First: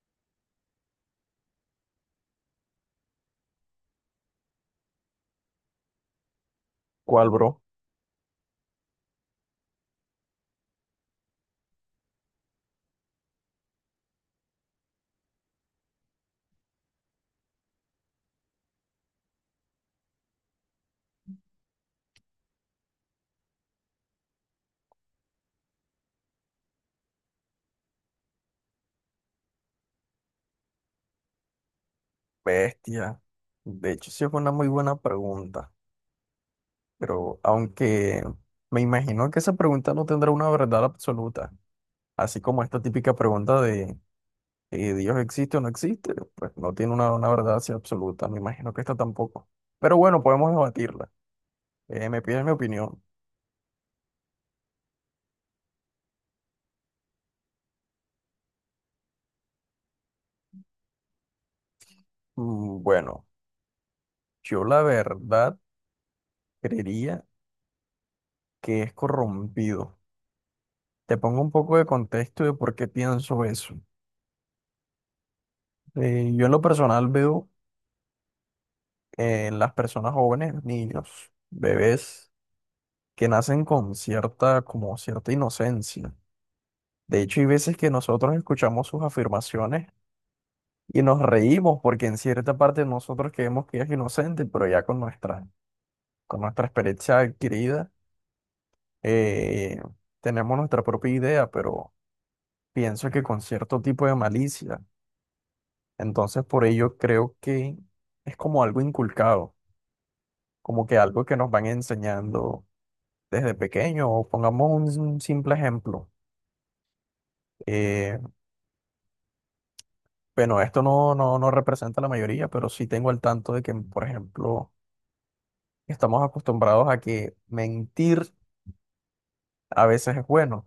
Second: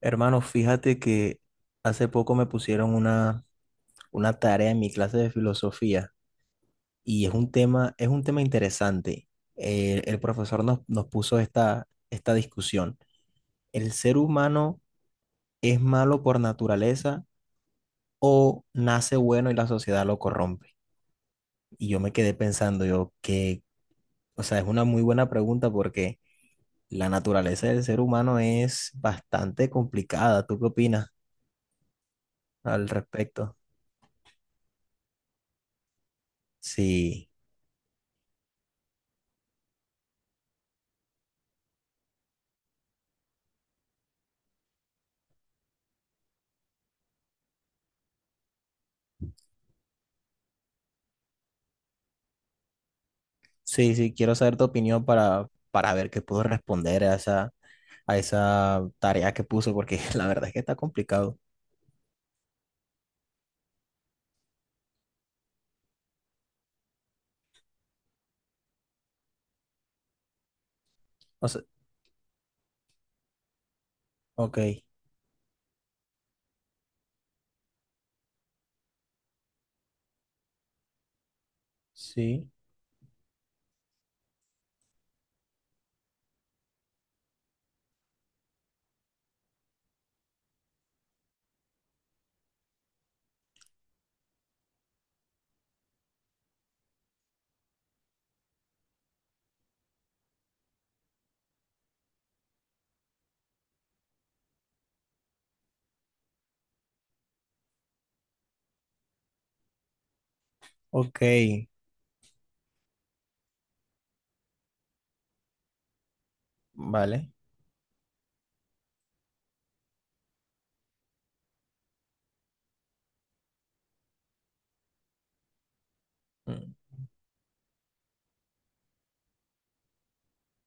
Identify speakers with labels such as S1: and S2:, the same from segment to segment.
S1: Hermano, fíjate que hace poco me pusieron una tarea en mi clase de filosofía y
S2: ¿Cuál, bro?
S1: es un tema interesante. El profesor nos puso esta discusión. ¿El ser humano es malo por naturaleza o nace bueno y la sociedad lo corrompe? Y yo me quedé pensando, yo que, o sea, es una muy buena pregunta porque la naturaleza del ser humano es bastante complicada. ¿Tú qué opinas al
S2: Bestia.
S1: respecto?
S2: De hecho, sí fue una muy buena pregunta,
S1: Sí.
S2: pero aunque me imagino que esa pregunta no tendrá una verdad absoluta, así como esta típica pregunta de ¿Dios existe o no existe? Pues no tiene una verdad así absoluta, me imagino que esta tampoco. Pero bueno, podemos debatirla. Me pides mi opinión.
S1: Sí, sí, quiero saber tu opinión para ver qué puedo responder a esa tarea que puso, porque la verdad es que está complicado.
S2: Mm, bueno, yo la verdad creería que es corrompido. Te pongo
S1: O
S2: un
S1: sea,
S2: poco de contexto de por qué pienso eso.
S1: ok,
S2: Yo en lo personal veo las personas jóvenes, niños, bebés,
S1: sí,
S2: que nacen con cierta, como cierta inocencia. De hecho, hay veces que nosotros escuchamos sus afirmaciones y nos reímos porque en cierta parte nosotros creemos que es inocente, pero ya con con nuestra experiencia adquirida, eh, tenemos nuestra propia idea, pero pienso que con cierto tipo de malicia. Entonces, por ello creo que es como algo inculcado, como que
S1: ok,
S2: algo que nos van enseñando desde pequeño, o pongamos un, simple ejemplo.
S1: vale.
S2: eh, bueno, esto no representa la mayoría, pero sí tengo al tanto de que, por ejemplo, estamos
S1: Mm,
S2: acostumbrados a que mentir a veces es bueno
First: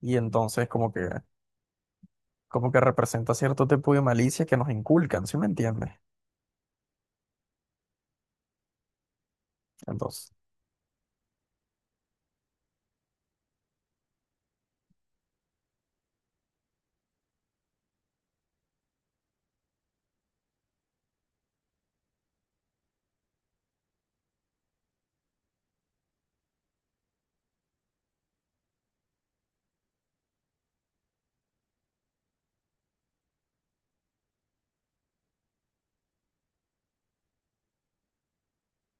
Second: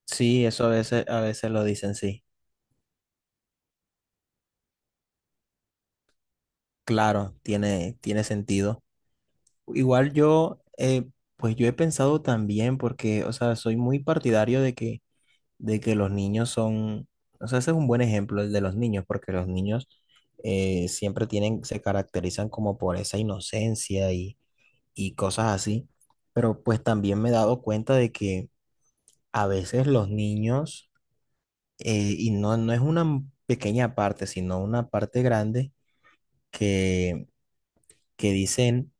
S2: y
S1: sí, eso
S2: entonces
S1: a veces lo dicen, sí.
S2: como que representa cierto tipo de malicia que nos inculcan, ¿sí me entiendes?
S1: Claro, tiene, tiene sentido. Igual
S2: Entonces,
S1: yo, pues yo he pensado también, porque, o sea, soy muy partidario de que los niños son, o sea, ese es un buen ejemplo el de los niños, porque los niños siempre tienen, se caracterizan como por esa inocencia y cosas así, pero pues también me he dado cuenta de que a veces los niños, y no, no es una pequeña parte, sino una parte grande, que, que dicen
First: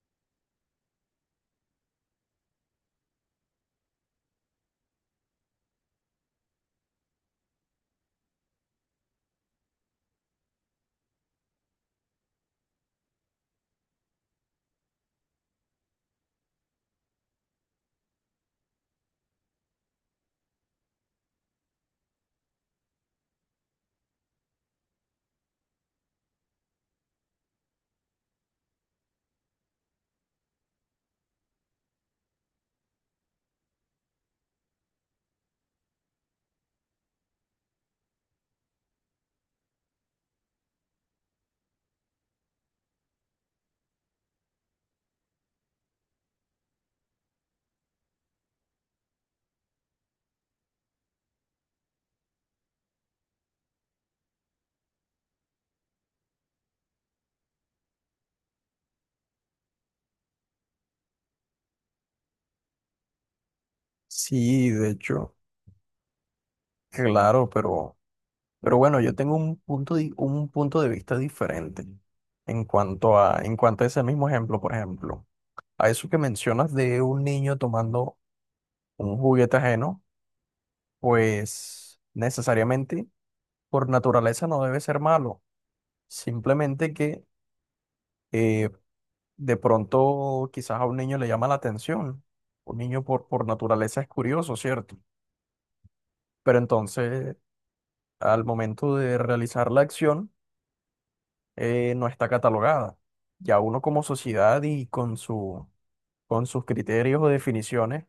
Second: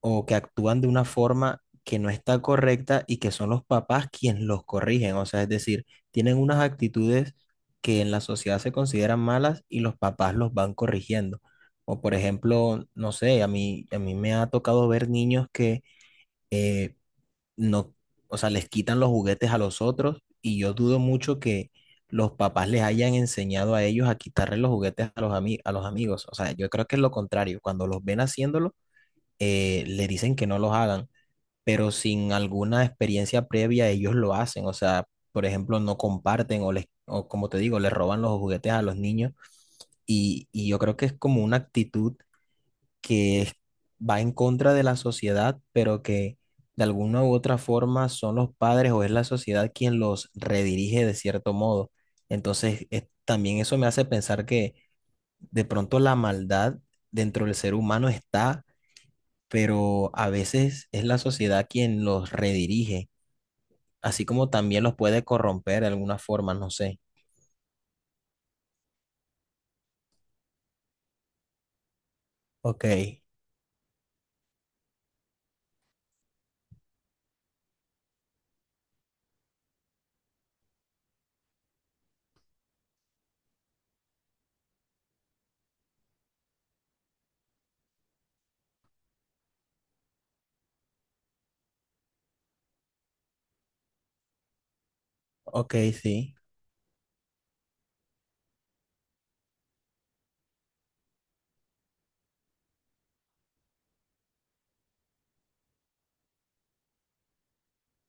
S1: o que actúan de una forma que no está correcta y que son los papás quienes los corrigen. O sea, es decir, tienen unas actitudes que en la sociedad se consideran malas y los papás los van corrigiendo. O por ejemplo, no sé, a mí me ha tocado ver niños que eh, no, o sea, les quitan los juguetes a los otros y yo dudo mucho que los papás les hayan enseñado a ellos a quitarle los juguetes a los a los amigos. O sea, yo creo que es lo contrario. Cuando los ven haciéndolo, le dicen que no los hagan, pero sin alguna experiencia previa ellos lo hacen. O sea, por ejemplo, no comparten o les, o como te digo, les roban los juguetes a los niños. Y yo creo que es como una actitud que va en contra de la sociedad, pero que de alguna u otra forma son los padres o es la sociedad quien los redirige de cierto modo. Entonces, también eso me hace pensar que de pronto la maldad dentro del ser humano está, pero a veces es la sociedad quien los redirige, así como
S2: sí,
S1: también
S2: de
S1: los puede
S2: hecho,
S1: corromper de alguna forma, no sé.
S2: claro, pero bueno, yo tengo un punto, un punto de vista diferente
S1: Ok,
S2: en cuanto a ese mismo ejemplo, por ejemplo. A eso que mencionas de un niño tomando un juguete ajeno, pues necesariamente por naturaleza no debe ser malo. Simplemente que eh, de pronto quizás a un niño le llama la atención. Un niño por naturaleza es curioso, ¿cierto?
S1: ok, sí,
S2: Pero entonces al momento de realizar la acción no está catalogada. Ya uno como sociedad y con con sus criterios o definiciones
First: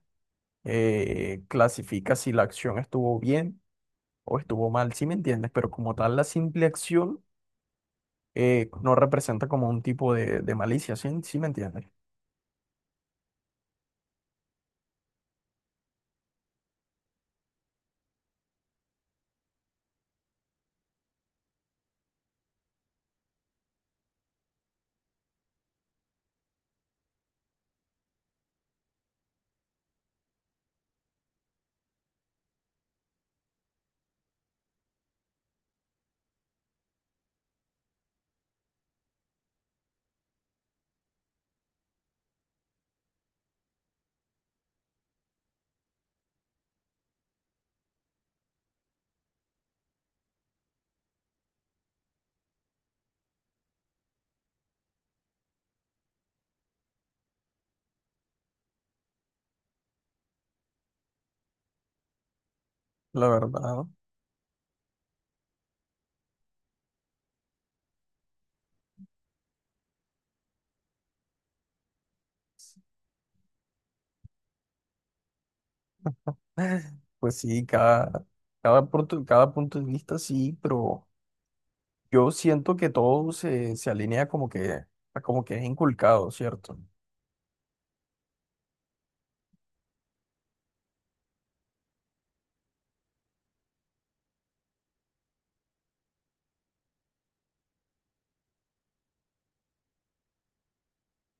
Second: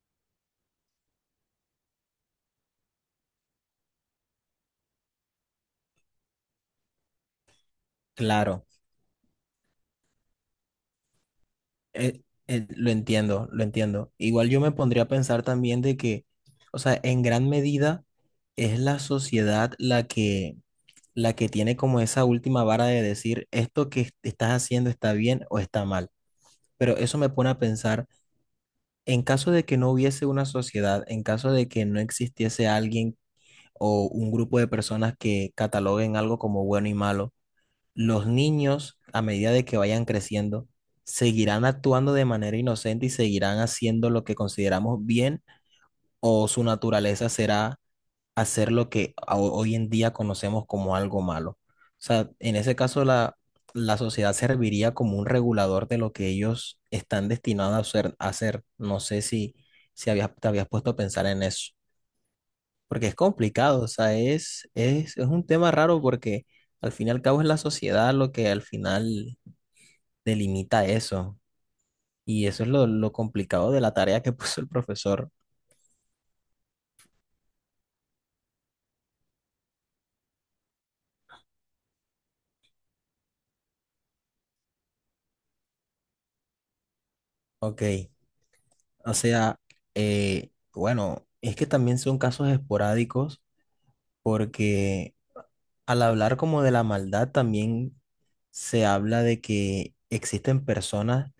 S2: clasifica si la acción estuvo bien o estuvo mal, sí me entiendes, pero como tal la simple acción
S1: claro.
S2: no representa como un tipo de malicia, ¿sí? ¿Sí me entiendes?
S1: Eh, lo entiendo, lo entiendo. Igual yo me pondría a pensar también de que, o sea, en gran medida es la sociedad la que tiene como esa última vara de decir esto que estás haciendo está bien o está mal. Pero eso me pone a pensar, en caso de que no hubiese una sociedad, en caso de que no existiese alguien o un grupo de personas que cataloguen algo como bueno y malo, los niños, a medida de que vayan creciendo, seguirán actuando de manera inocente y seguirán haciendo lo que consideramos bien o su naturaleza será hacer lo que hoy en día conocemos como algo malo. O sea, en ese caso la, la sociedad serviría como un regulador de lo que ellos están destinados a hacer. A hacer. No sé si, si habías, te habías puesto a pensar en eso. Porque es
S2: La
S1: complicado,
S2: verdad,
S1: o sea, es un tema raro porque al fin y al cabo es la sociedad lo que al final delimita eso. Y eso es lo complicado de la tarea que puso el profesor.
S2: pues sí, punto, cada punto de vista sí, pero yo siento que todo se alinea como que, a como que es inculcado, ¿cierto?
S1: Ok, o sea, bueno, es que también son casos esporádicos porque al hablar como de la maldad, también se habla de que existen personas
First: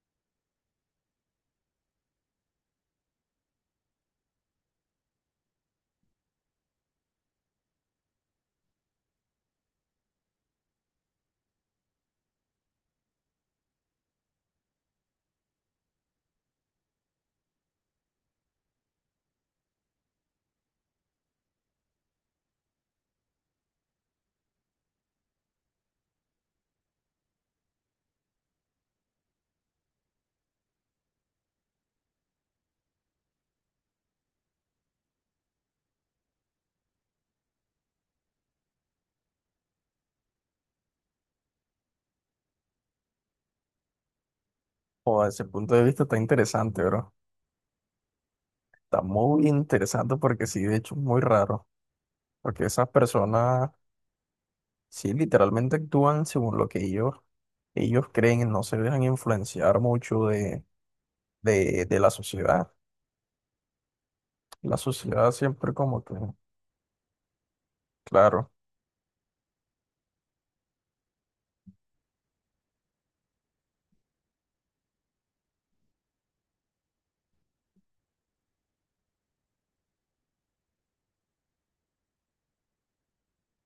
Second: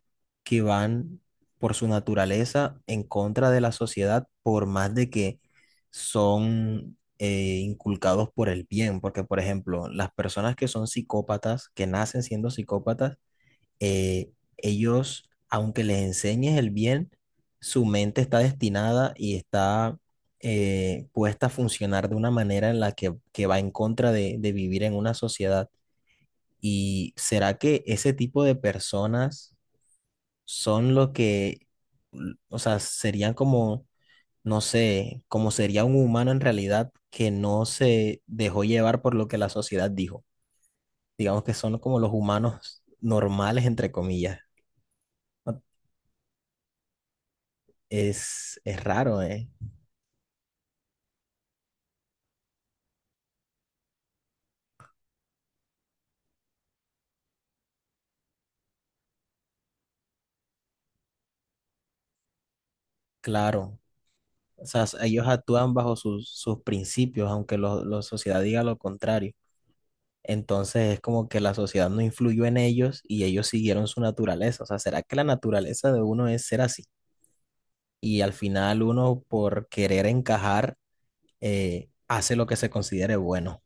S1: que van por su naturaleza en contra de la sociedad, por más de que son inculcados por el bien. Porque, por ejemplo, las personas que son psicópatas, que nacen siendo psicópatas, eh, ellos, aunque les enseñes el bien, su mente está destinada y está puesta a funcionar de una manera en la que va en contra de vivir en una sociedad. ¿Y será que ese tipo de personas son lo que, o sea, serían como, no sé, como sería un humano en realidad que no se dejó llevar por lo que la sociedad dijo? Digamos que son como los humanos normales, entre comillas.
S2: O ese
S1: ¿No?
S2: punto de vista está interesante, bro.
S1: Es, es
S2: Está
S1: raro,
S2: muy
S1: ¿eh?
S2: interesante porque sí, de hecho, es muy raro, porque esas personas sí, literalmente actúan según lo que ellos creen, no se dejan influenciar mucho de la sociedad.
S1: Claro. O
S2: La
S1: sea, ellos
S2: sociedad siempre
S1: actúan bajo
S2: como que,
S1: sus, sus principios, aunque la sociedad
S2: claro,
S1: diga lo contrario. Entonces es como que la sociedad no influyó en ellos y ellos siguieron su naturaleza. O sea, ¿será que la naturaleza de uno es ser así? Y al final uno, por querer encajar, hace lo que se considere bueno.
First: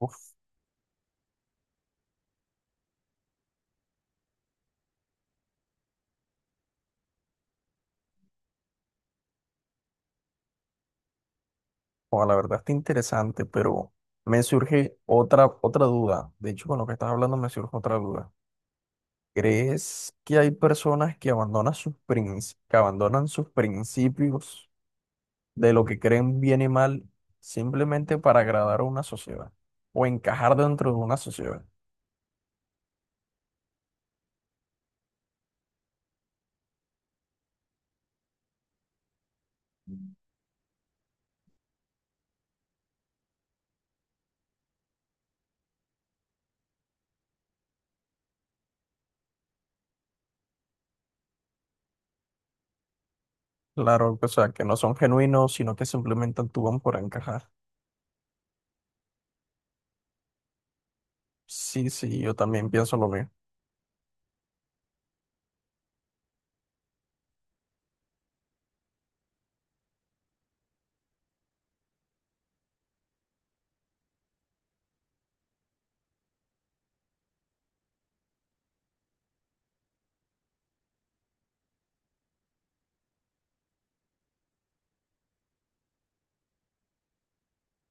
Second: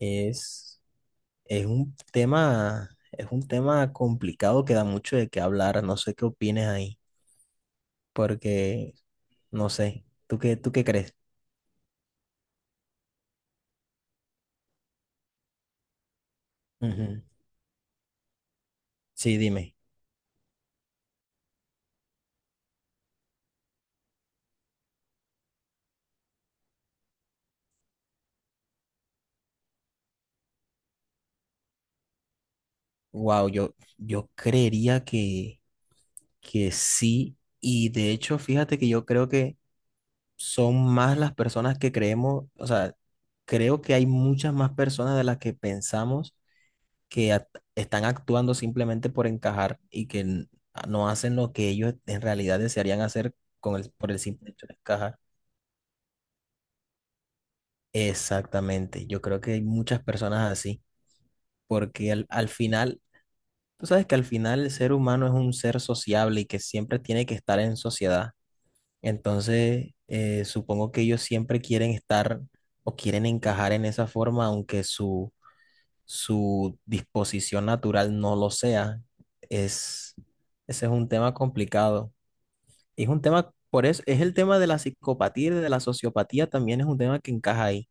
S2: uf,
S1: es un tema complicado que da mucho de qué hablar. No sé qué opines ahí. Porque no sé. Tú qué crees?
S2: o la verdad está interesante, pero me surge otra duda. De hecho, con lo que estás
S1: Ujú.
S2: hablando me surge otra duda.
S1: Sí, dime.
S2: ¿Crees que hay personas que abandonan sus que abandonan sus principios de lo que creen bien y mal simplemente para agradar a una sociedad o encajar dentro de una sociedad?
S1: Wow, yo creería que sí. Y de hecho, fíjate que yo creo que son más las personas que creemos, o sea, creo que hay muchas más personas de las que pensamos que están actuando simplemente por encajar y que no hacen lo que ellos en realidad desearían hacer con el, por
S2: Claro,
S1: el
S2: o
S1: simple
S2: sea, que
S1: hecho de
S2: no son
S1: encajar.
S2: genuinos, sino que simplemente actúan por encajar.
S1: Exactamente, yo creo que hay muchas personas así.
S2: Sí,
S1: Porque
S2: sí,
S1: al,
S2: yo
S1: al
S2: también pienso
S1: final,
S2: lo mismo.
S1: tú sabes que al final el ser humano es un ser sociable y que siempre tiene que estar en sociedad. Entonces, supongo que ellos siempre quieren estar o quieren encajar en esa forma, aunque su disposición natural no lo sea. Es, ese es un tema complicado. Es un tema, por eso, es el tema de la psicopatía y de la sociopatía también es un tema que encaja ahí.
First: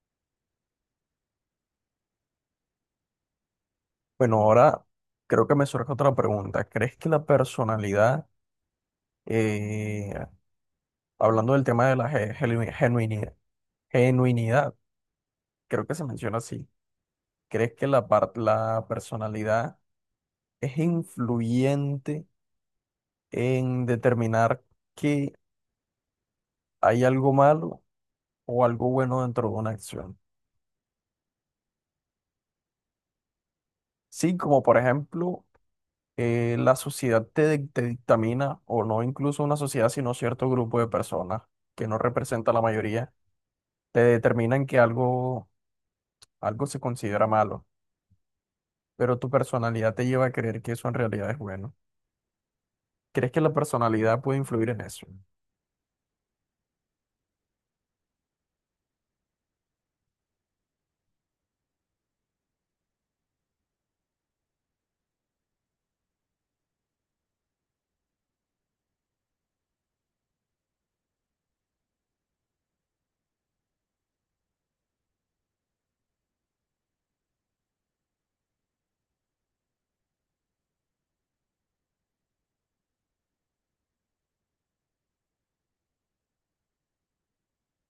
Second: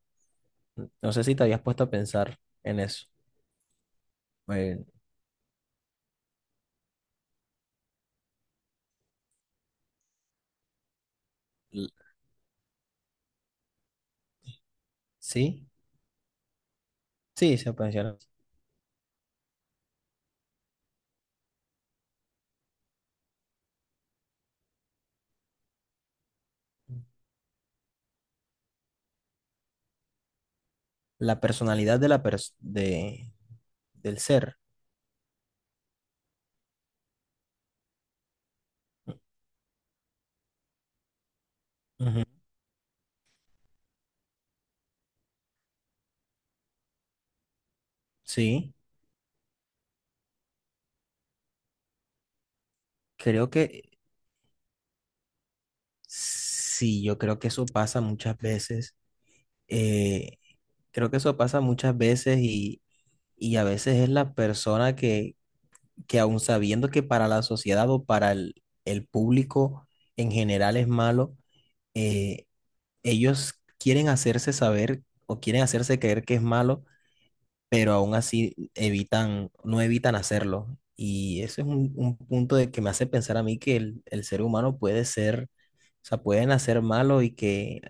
S1: No sé si te habías puesto a pensar en eso.
S2: Bueno,
S1: Eh,
S2: ahora creo que me surge otra pregunta. ¿Crees que la personalidad, eh, hablando del tema
S1: l-
S2: de la genuinidad, genuinidad,
S1: sí,
S2: creo que se menciona así,
S1: sí, se
S2: ¿crees que
S1: puede.
S2: la, la personalidad es influyente en determinar que hay algo malo o algo bueno dentro de una acción?
S1: La personalidad de la de, del
S2: Sí,
S1: ser.
S2: como por ejemplo... la sociedad te, te dictamina, o no incluso una sociedad, sino cierto grupo de personas que no
S1: Ujú.
S2: representa la mayoría, te determinan que algo se considera malo,
S1: Sí,
S2: pero tu personalidad te lleva a creer que eso en realidad es bueno. ¿Crees que
S1: creo
S2: la
S1: que
S2: personalidad puede influir en eso?
S1: sí, yo creo que eso pasa muchas veces. eh, Creo que eso pasa muchas veces y a veces es la persona que aun sabiendo que para la sociedad o para el público en general es malo, eh, ellos quieren hacerse saber o quieren hacerse creer que es malo, pero aún así evitan, no evitan hacerlo. Y eso es un punto de que me hace pensar a mí que el ser humano puede ser, o sea, puede nacer malo y que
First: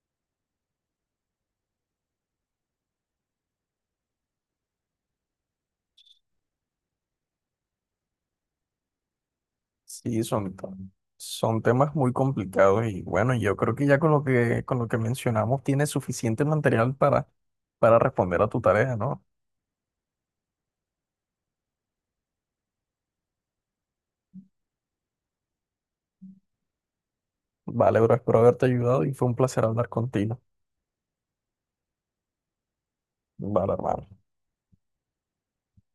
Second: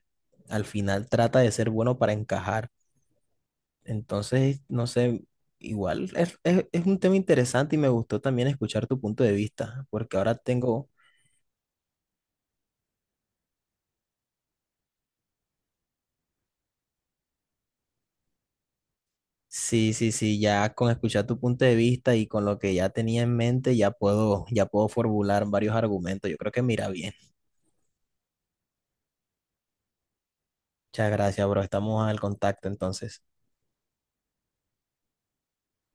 S1: al final trata de ser bueno para encajar. Entonces, no sé, igual es un tema interesante y me gustó también escuchar tu punto de vista, porque
S2: Sí,
S1: ahora tengo,
S2: son temas muy complicados y bueno, yo creo que ya con con lo que mencionamos tienes suficiente material para responder a tu tarea, ¿no?
S1: sí, sí, sí, ya con escuchar tu punto de vista y con lo que ya tenía en mente, ya puedo formular varios argumentos. Yo creo que mira bien.
S2: Vale, bro, espero haberte ayudado y fue un placer hablar contigo.
S1: Muchas gracias, bro. Estamos al contacto entonces.
S2: Vale, hermano.